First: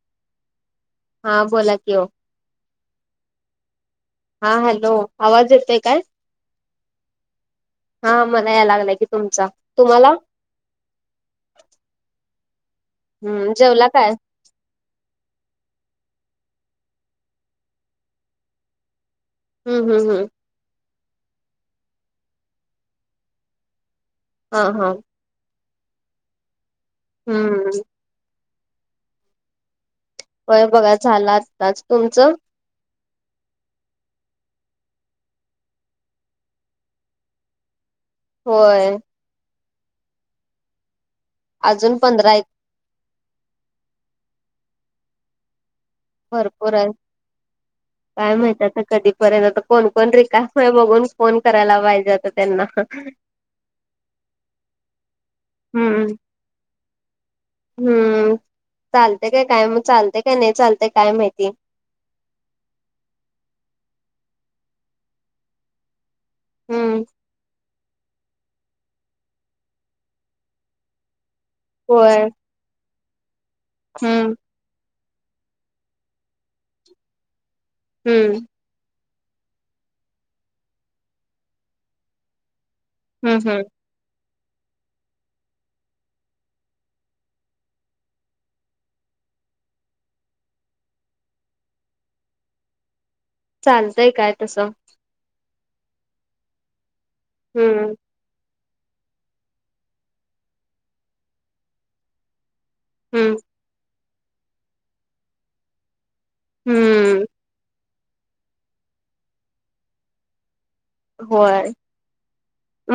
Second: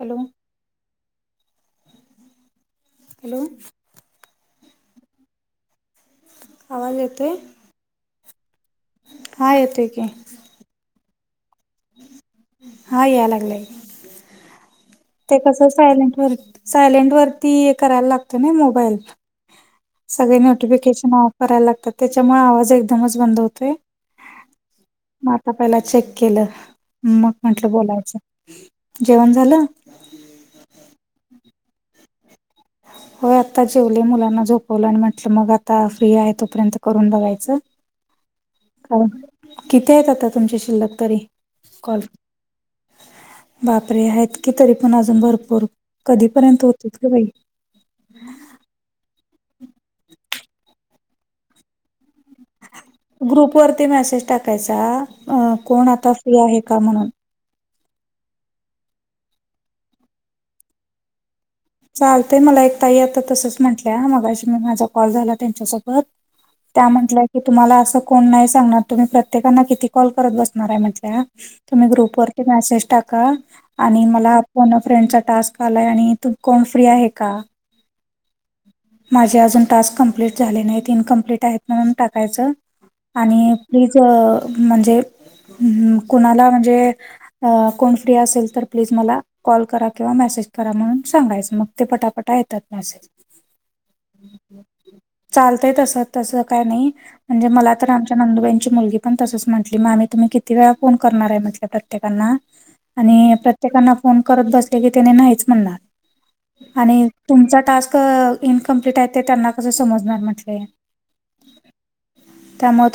Hello! हा बोला क हो. हॅलो! हा हॅलो आवाज येतय काय? आवाज येत. हा मला या लागलाय की तुमचा येतोय की तुम्हाला हा याय हम्म लागलाय जेवला काय? ते कसं सायलेंट व सायलेंट वरती करायला लागत ना मोबाईल. हम्म हम्म हम्म सगळे नोटिफिकेशन ऑफ करायला लागतात त्याच्यामुळे आवाज एकदमच बंद होतोय. हा हा. मग आता पहिला चेक केलं मग म्हटलं हम्म बोलायचं जेवण झालं. वय बघा झालाताच तुमचं. होय आता जेवले मुलांना झोपवलं आणि म्हटलं मग आता फ्री आहे तोपर्यंत करून बघायचं. होय का किती आहेत आता तुमच्या शिल्लक तरी. अजून पंधरा आहेत. वापरे आहेत की तरी पण अजून भरपूर. कधीपर्यंत भरपूर आहे. होतील ग बाई काय माहितय कधीपर्यंत कोणकण रिकास्ट बघून फोन करायला पाहिज. ग्रुप वरती मेसेज टाकायचा कोण हम्म आता फ्री आहे का म्हणून हम्म चालते काय काय मग चालतेय काय नाही चालत काय माहिती? चालते मला एक तही आता तसच म्हटल्या मगाशी मी माझा कॉल झाला त्यांच्यासोबत. त्या हम्म म्हंटलं की तुम्हाला अस. प्र होय म्ह मेसेज टाका आणि हम्म मला पर्ण फ्रेंडचा टास्क आलाय आणि तू कोण फ्री आहे का? हम्म. माझे अजून टास्क कमप्लीट झाले नाहीत इनकमप्लीट आहेत म्हणून टाकायचं. हम्म आणि हम्म प्लीज म्हणजे कुणाला म्हणजे? कोण फ्री असेल तर प्लीज मला. कॉल करा किंवा मेसेज करा म्हणून सांगायचं मग ते पटापटा येतात मेसेज. चालतय काय तसं चालतय तसं तसं काय नाही म्हणजे मला हम्म तर आमच्या नंदुबाईंची मुलगी पण तसंच म्हटली मामी तुम्ही किती वेळा फोन करणार आहे म्हटलं प्रतेकांना आणि हम्म प्रत्येकांना फोन करत बसले की तेंनी नाहीच म्हणणार आणि हम्म तुमचा टास्क इनकमप्लीट आहे ते त्यांना कस समजणार म्हटली होय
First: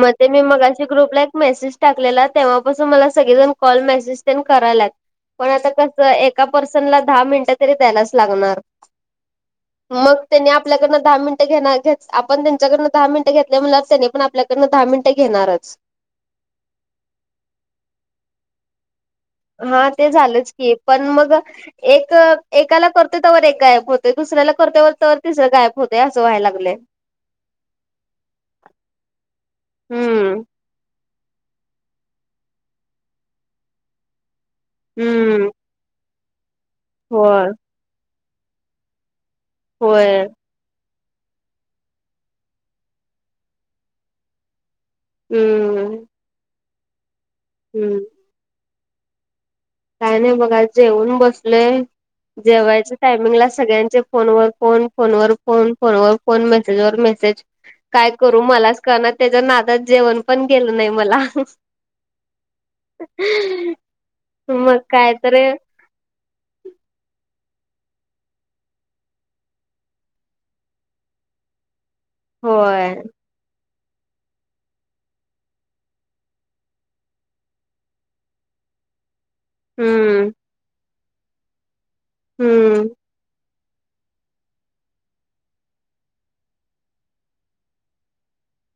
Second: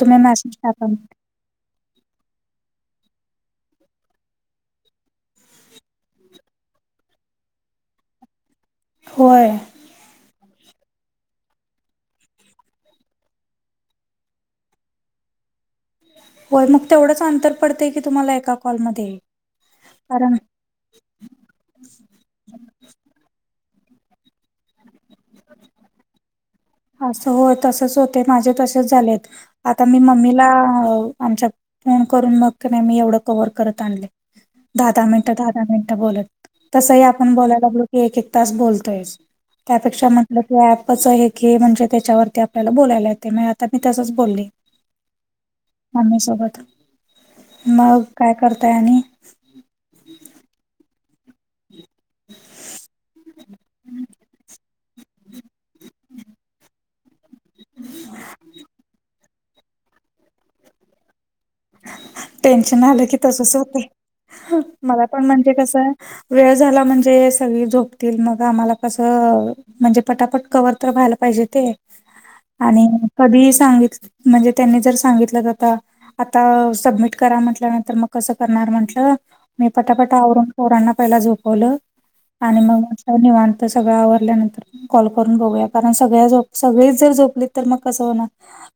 म ते मी मेसेज मगाशी टाका ग्रुपला एक मेसेज टाकलेला तेव्हापासून मला सगळेजण कॉल मेसेज तेन करायलात पण आता कस एका पर्सनला दहा मिनिटं तरी द्यायलाच लागणार होय मग त्यांनी आपल्याकडं दहा मिनटं घेनार [unintelligible] आपण त्यांच्याकडन दहा मिनिटं घेतल्या म्हटल्यावर त्यानी पण आपल्याकडनं दहा मिनटं घेणारच होय मग तेवढंच अंतर पडतय की तुम्हाला एका कॉलमध्ये हा ते कारण झालंच पण मग एक एकाला करते त्यावर एक गायब होते दुसऱ्याला करतेवर तर तिसरं गायप होतेय असं व्हाय लागलंय. असं होय तसच होते माझे तसेच झालेत आता मी हम्म मम्मीला आमच्या फोन करून मग नाही मी एवढं कव्हर करत आणले दहा दहा मिनिटं हम्म दहा दहा मिनिटं बोलत तसही आपण होय बोलायला लागलो की एक एक तास बोलतोय त्यापेक्षा होय म्हटलं की अॅप कि म्हणजे त्याच्यावरती आपल्याला बोलायला येते म्ह आता मी तसच बोलले हम्म मम्मी सोबत हम्म. मग काय करताय आणि. काय नाही बघा जेऊन बसलोय जेवयच्या टायमिंगला सगळ्यांचे फोनवर फोन फोनवर फोन फोनवर फोन मेसेजवर मेसेज काय करू मलाच कळणा त्याच्या नादात जेवण पण गेलं नाही मला टेन्शन आलं की तसच होतं मग मला काय पण तरी म्हणजे कसं वेळ झाला म्हणजे सगळी झोपतील मग आम्हाला कसं म्हणजे पटापट कवर तर व्हायला पाहिजे ते आणि होय कधी सांगितल म्हणजे त्यांनी जर सांगितलं आता आता सबमिट करा म्हटल्यानंतर मग कसं करणार म्हंटलं मी पटापट हम्म आवरून पोरांना पहिला झोपवलं आणि मग हम्म म्हटलं निवांत सगळं आवरल्यानंतर कॉल करून बघूया कारण सगळ्या झो सगळेच जर झोपलीत तर मग कसं होणार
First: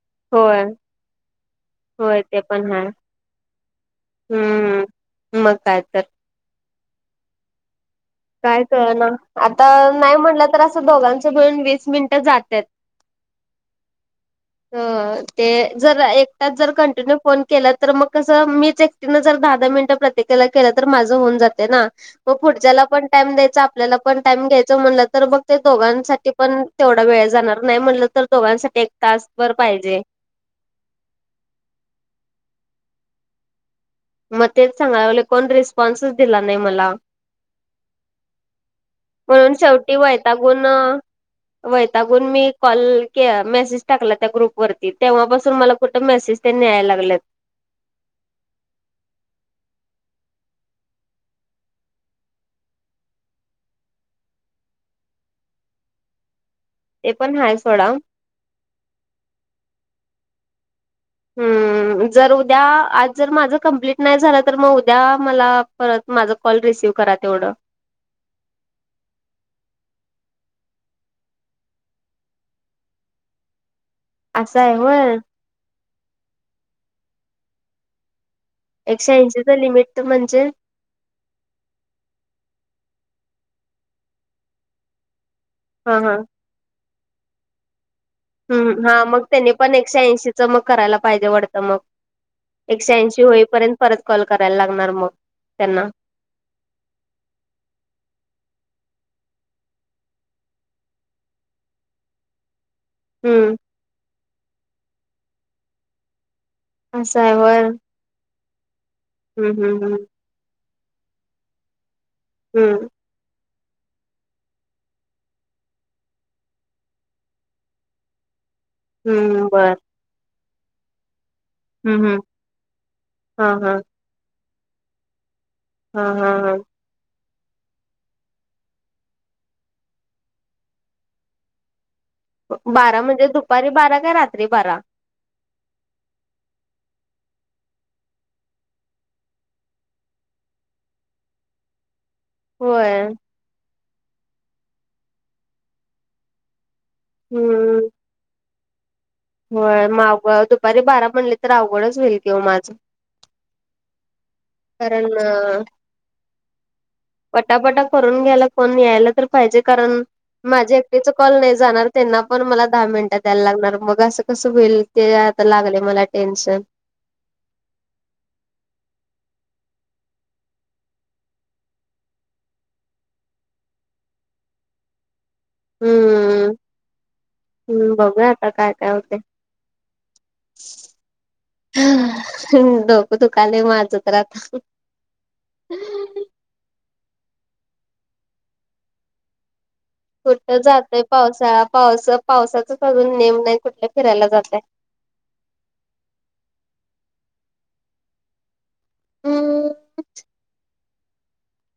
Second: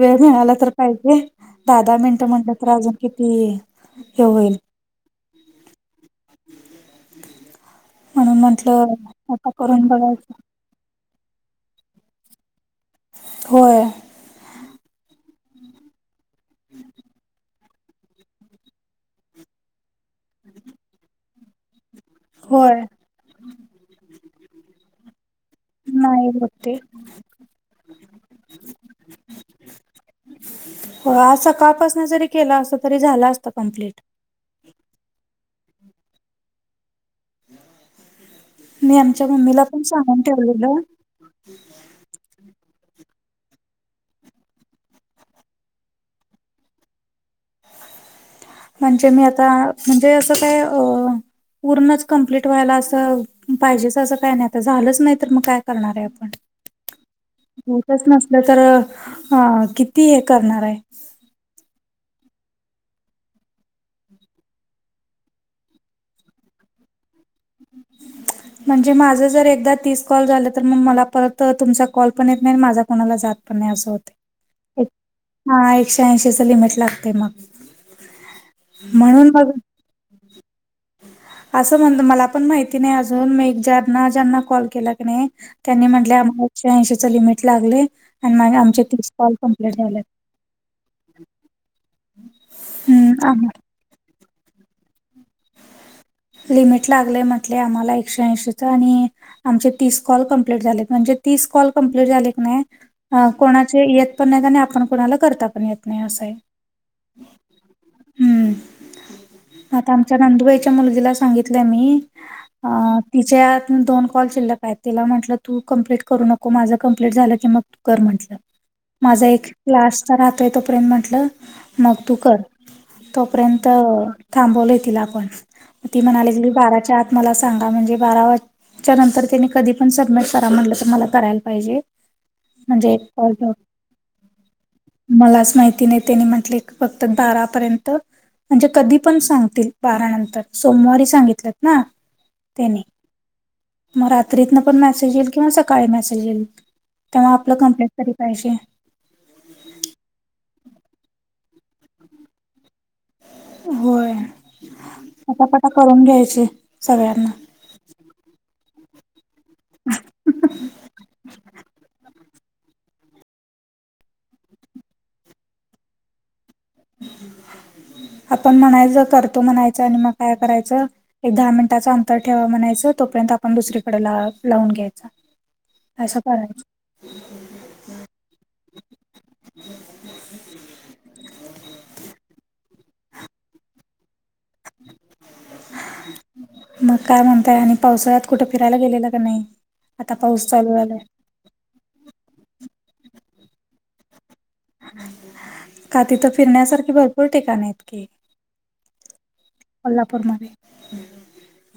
वेळ मिळाला होय तर पाहिजे दहा दहा मिनट होय ते म्हणल तर पण हाय अजून किती हे होईल हम्म मग काय तर [unintelligible] काय म्हंटलं कळना आता करून नाही बघायचं म्हटलं तर असं दोघांचं मिळून वीस मिनिटं जातात होय [unintelligible] ते जर एकटाच जर कंटिन्यू फोन केला तर मग कसं मीच एक टीन जर दहा दहा मिनट प्रत्येकाला केलं तर माझं होऊन जाते ना म होय पुढच्याला पण टाईम द्यायचा आपल्याला पण टाईम घ्यायचा म्हणलं तर बघ ते नाही दोघांसाठी होत पण ते तेवढा वेळ जाणार नाही म्हटलं तर दोघांसाठी एक तासभर पाहिजे. हो आज सकाळपासून जरी केला असत तरी झालं असत कंप्लीट. मग तेच सांगाय लागलोय कोण रिस्पॉन्सच दिला नाही मला मी आमच्या म्हणून मम्मीला पण शेवटी सांगून वैतागुण ठेवलेलं वैतागून मी कॉल के मेसेज टाकला त्या ग्रुप वरती तेव्हापासून मला कुठे मेसेज त्येंनी याय लागलेत म्हणजे मी आता म्हणजे असं काय अ पूर्णच कम्प्लीट व्हायला असं पाहिजेच असं काही नाही आता झालंच नाही तर मग काय करणार आहे आपण ते पण हाय सोडा होतच नसलं तर अ किती हे करणार आहे. हम्म जर उद्या आज जर माझ कंप्लीट नाही झालं तर मग उद्या मला परत माझा कॉल रिसिव्ह करा तेवढं. म्हणजे माझं जर एकदा तीस कॉल झालं तर मग मला परत तुमचा कॉल पण येत नाही माझा कोणाला जात पन्नास होते. असं आहे हो. हा एकशे ऐंशीच लिमिट लागते मग एकशे म्हणून मग ऐंचीचं लिमिट म्हणजे असं म्हणत मला पण माहिती नाही अजून मी ज्यांना ज्यांना कॉल केला क नाही. त्यांनी हा म्हटले हा आम्हाला एकशे ऐंशीच लिमिट लागले. आणि माझे आमचे हम्म हा तीस मग कॉल त्यानी कंप्लीट पण झाले एकशे ऐंशीच मग करायला पाहिजे वडतं मग. एकशे ऐंशी हम्म होईपर्यंत परत कॉल करायला लागणार मग त्यांना. लिमिट लागलंय म्हटले आम्हाला एकशे ऐंशीच आणि आमचे तीस कॉल कमप्ललीट झाले म्हणजे तीस कॉल कंप्लीट झाले की नाही. अ हम्म कोणाचे येत पण नाही आणि आपण कोणाला करता पण येत नाही असं आहे. असा आहे वर. हम्म आता हम्म आमच्या नंदुबाईच्या मुलगीला सांगितलंय मी अ हम्म तिच्यात दोन कॉल चिल्क पाय तिला म्हटलं तू कंप्लीट करू नको माझं कं्प्लीट झालं की मग. म्हंटलं माझा एक हम्म बर क्लास्चा राहतोय तोपर्यंत म्हंटलं. मग हम्म तू हम्म कर हा तोपर्यंत हा थांबवलेतील आपण ती हा हा म्हणाली कीी हा बाराच्या आत मला सांगा म्हणजे बारा. त्याच्यानंतर त्यानी कधी पण सबमिट करा म्हटलं तर मला करायला पाहिजे. बारा म्हणजे दुपारी बारा काय रात्री बारा. मलाच माहिती नाही त्यांनी म्हटले फक्त बारापर्यंत. म्हणजे कधी पण सांगतील बारानंतर. सोमवारी सांगितल्यात ना त्याने होय मग रात्रीतन पण मेसेज येईल किंवा सकाळी मेसेज येईल तेव आपलं कंप्लेट तरी पाहिजे. हो मावगं दुपारी बारा म्हणले तर अवघडच होईल तेव माझं होय कारण कटापटा करून घ्यायचे सगळ्यांना फटापटा करून घ्यायला फण यायला तर पाहिजे कारण माझे कॉल नाही जाणार त्यांना पण मला दहा मिनिटं द्यायला लागणार मग असं कसं होईल. ते आता लागले मला टेन्शन. आपण म्हणायचं करतो म्हणायचं आणि मग काय करायचं. एक दहा मिनिटाच अंतर ठेवा म्हणायचं तोपर्यंत आपण दुसरीकडे लावून घ्यायचा. अशं हम्म क हम्म बघूया आता काय काय होते. ोक तु काले माझ उत राहता. मग काय म्हणताय आणि पावसाळ्यात कुठं फिरायला गेलेलं का नाही. आता पाऊस कुठं चालू झालाय जातय पावसाळा पावस पावसाचच अजून नेम नाही कुठलं फिरायला जातय. का तिथं फिरण्यासारखी भरपूर ठिकाणे आहेतत की. हम्म को्हापूर मध्ये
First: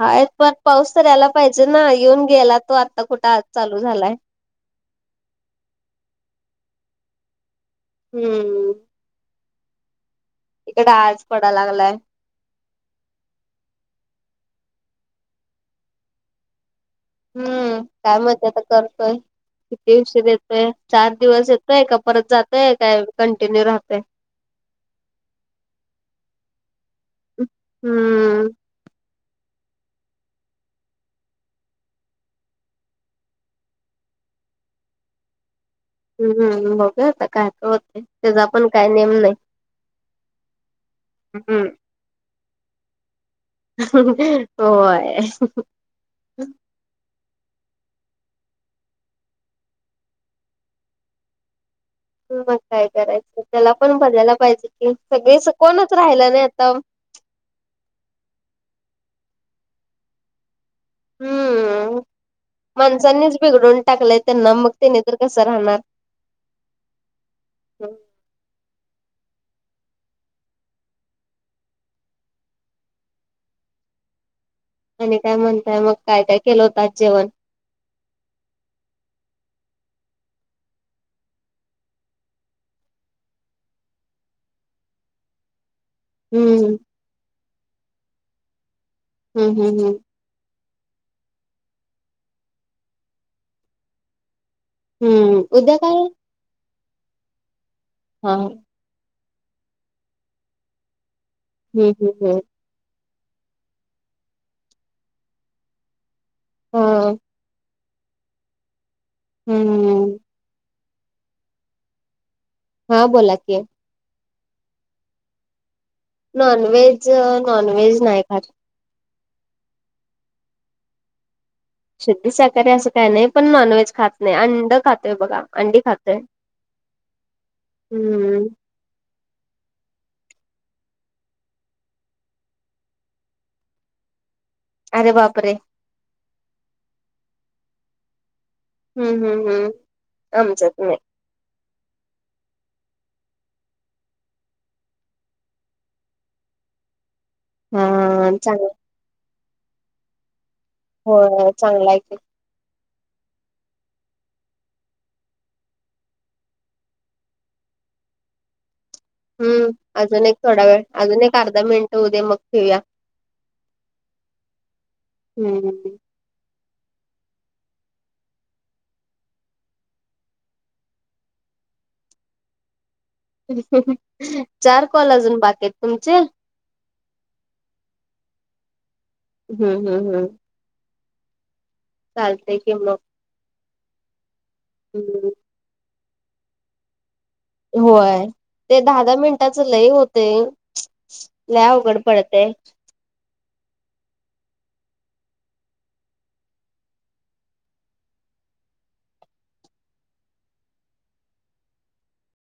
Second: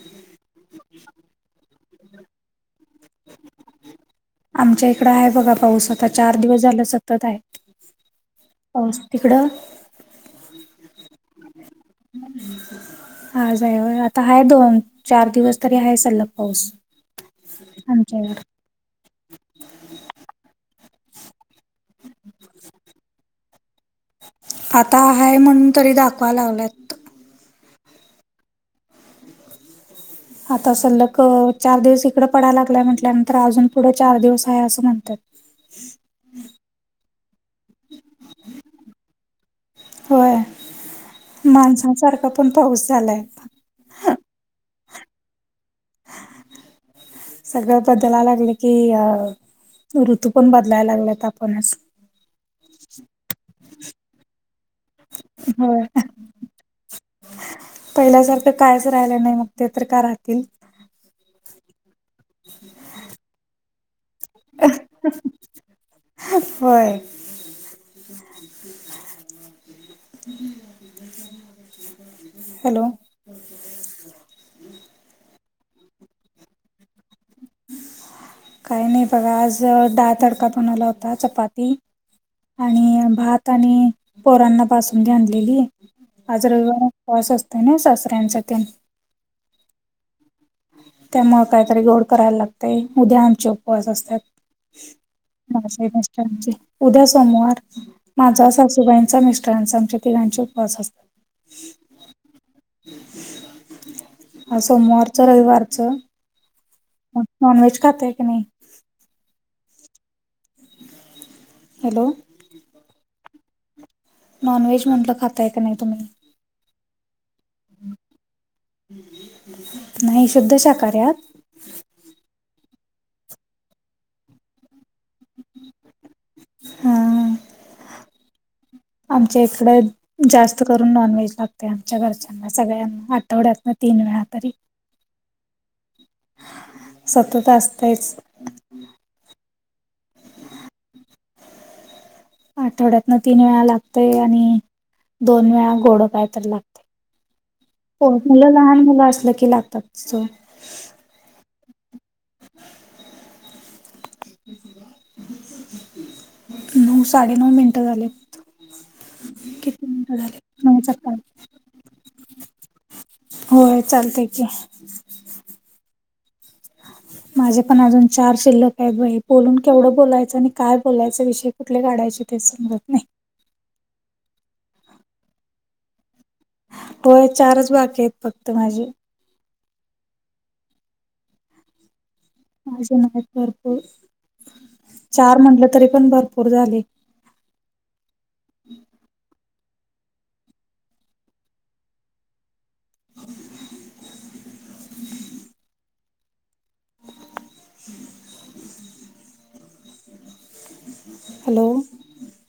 हाय प पाऊस तर यायला पाहिजे ना येऊन गेला तो आता कुठं आज चालू झालाय. आमच्या इकड आहे बघा पाऊस आता चार दिवस झालं सतत आहे हम्म पास तिकडं. इकडे आळज पडाला लागलाय. हम्. हा जा आता आहे दोन चार दिवस तरी आहे सलग पाऊस. हम्म काय आमच्याकडे मजा तर करतोय. किती दिवशी येतोय चार दिवस येतोय का परत जातय काय कंटिन्यू राहतय. आता आहे म्हणून तरी दाखवा लागलात. हम्म आता सलग चार दिवस इकडं पडायला लागलाय म्हटल्यानंतर अजून पुढं चार दिवस आहे असं म्हणतात. हम्म बघू आता काय तर होते त्याचा पण काय नेम नाही. हम्म मज. पण पाऊस झालाय. होय. सगळं बदलायला लागले की अ ऋतू पण बदलायला लागलेत आपणच मग काय करायचं त्याला पण बजायला पाहिजे कि सगळे होय कोणच राहिलं नाही आता. पहिल्यासारखं कायच राहिलं नाही मग ते तर का राहतील. हम्म माणसांनीच बिघडून टाकलंय त्यांना मग त्याने तर कसं राहणार होय. हॅलो! आणि काय म्हणताय मग काय काय केलं होतात जेवण काही नाही बघा आज डाळ तडका बनवला होता चपाती आणि भात आणि पोरांना पासून धांधलेली. आज हम्म रविवार पास असतो ना सासऱ्यांचा हम् हम् हम. त्यामु काहीतरी गोड करायला लागते उद्या आमचे उपवास असतात. हम्म उद्या काय. हांज. उद्या सोमवार हा माझा हम्म सासूबाईंचा मिस्टरांचा आमच्या तिघांचे उपवास असतात. हम् हम् हम्. ह सोमवारचं रविवारच. हा नॉन ववेज खात की नाही. हम्मम. हॅलो! हा बोला कि. नॉन व्हेज म्हटलं खाताय का नाही तुम्ही नॉनव्हेज नॉनव्हेज नाही खात नाही शुद्ध शाका्यात. शुद्ी साकारी असं काही नाही पण नॉन व्हेज खात नाही अंड खात.. बघा अंडी खातोय हा हम्म. आमच्या इकडे जास्त करून नॉनव्हेज लागते आमच्या घरच्या सगळ्यांना आठवड्यात ना तीन वेळा तरी अरे बापरे सतत असतेच. हम्म हम्म हम्म आम चग नाही. आठवड्यातन तीन वेळा लागतोय आणि दोन वेळा गोडं काय तर लागते. हो हा मला चांगलं लहान मुलं असलं की लागतात. हो चांगला आहे. नऊ साडेनऊ मिनिटं झालेत. हम्म अजून एक थोडा वेळ नाहीच काय अजून एक अर्धा मिनिट होद्या मग ठेवया. होय चालतय की. हम. माझे पण अजून चार शिल्लक आहेत बई बोलून केवं बोलायचं आणि काय बोलायचं विषय.. कुठले काढायचे तेच समजत नाही. चार कॉल अजून बाकेत तुमचे होय चारच बाकी आहेत फक्त माझी हम हम हम. की माझे मग नाही भरपूर हम्म चार म्हटलं तरी पण भरपूर झाले. होय ते दहा दहा मिनिटाचं लय होते. लव गडबडते. [unintelligible] [unintelligible] हॅलो!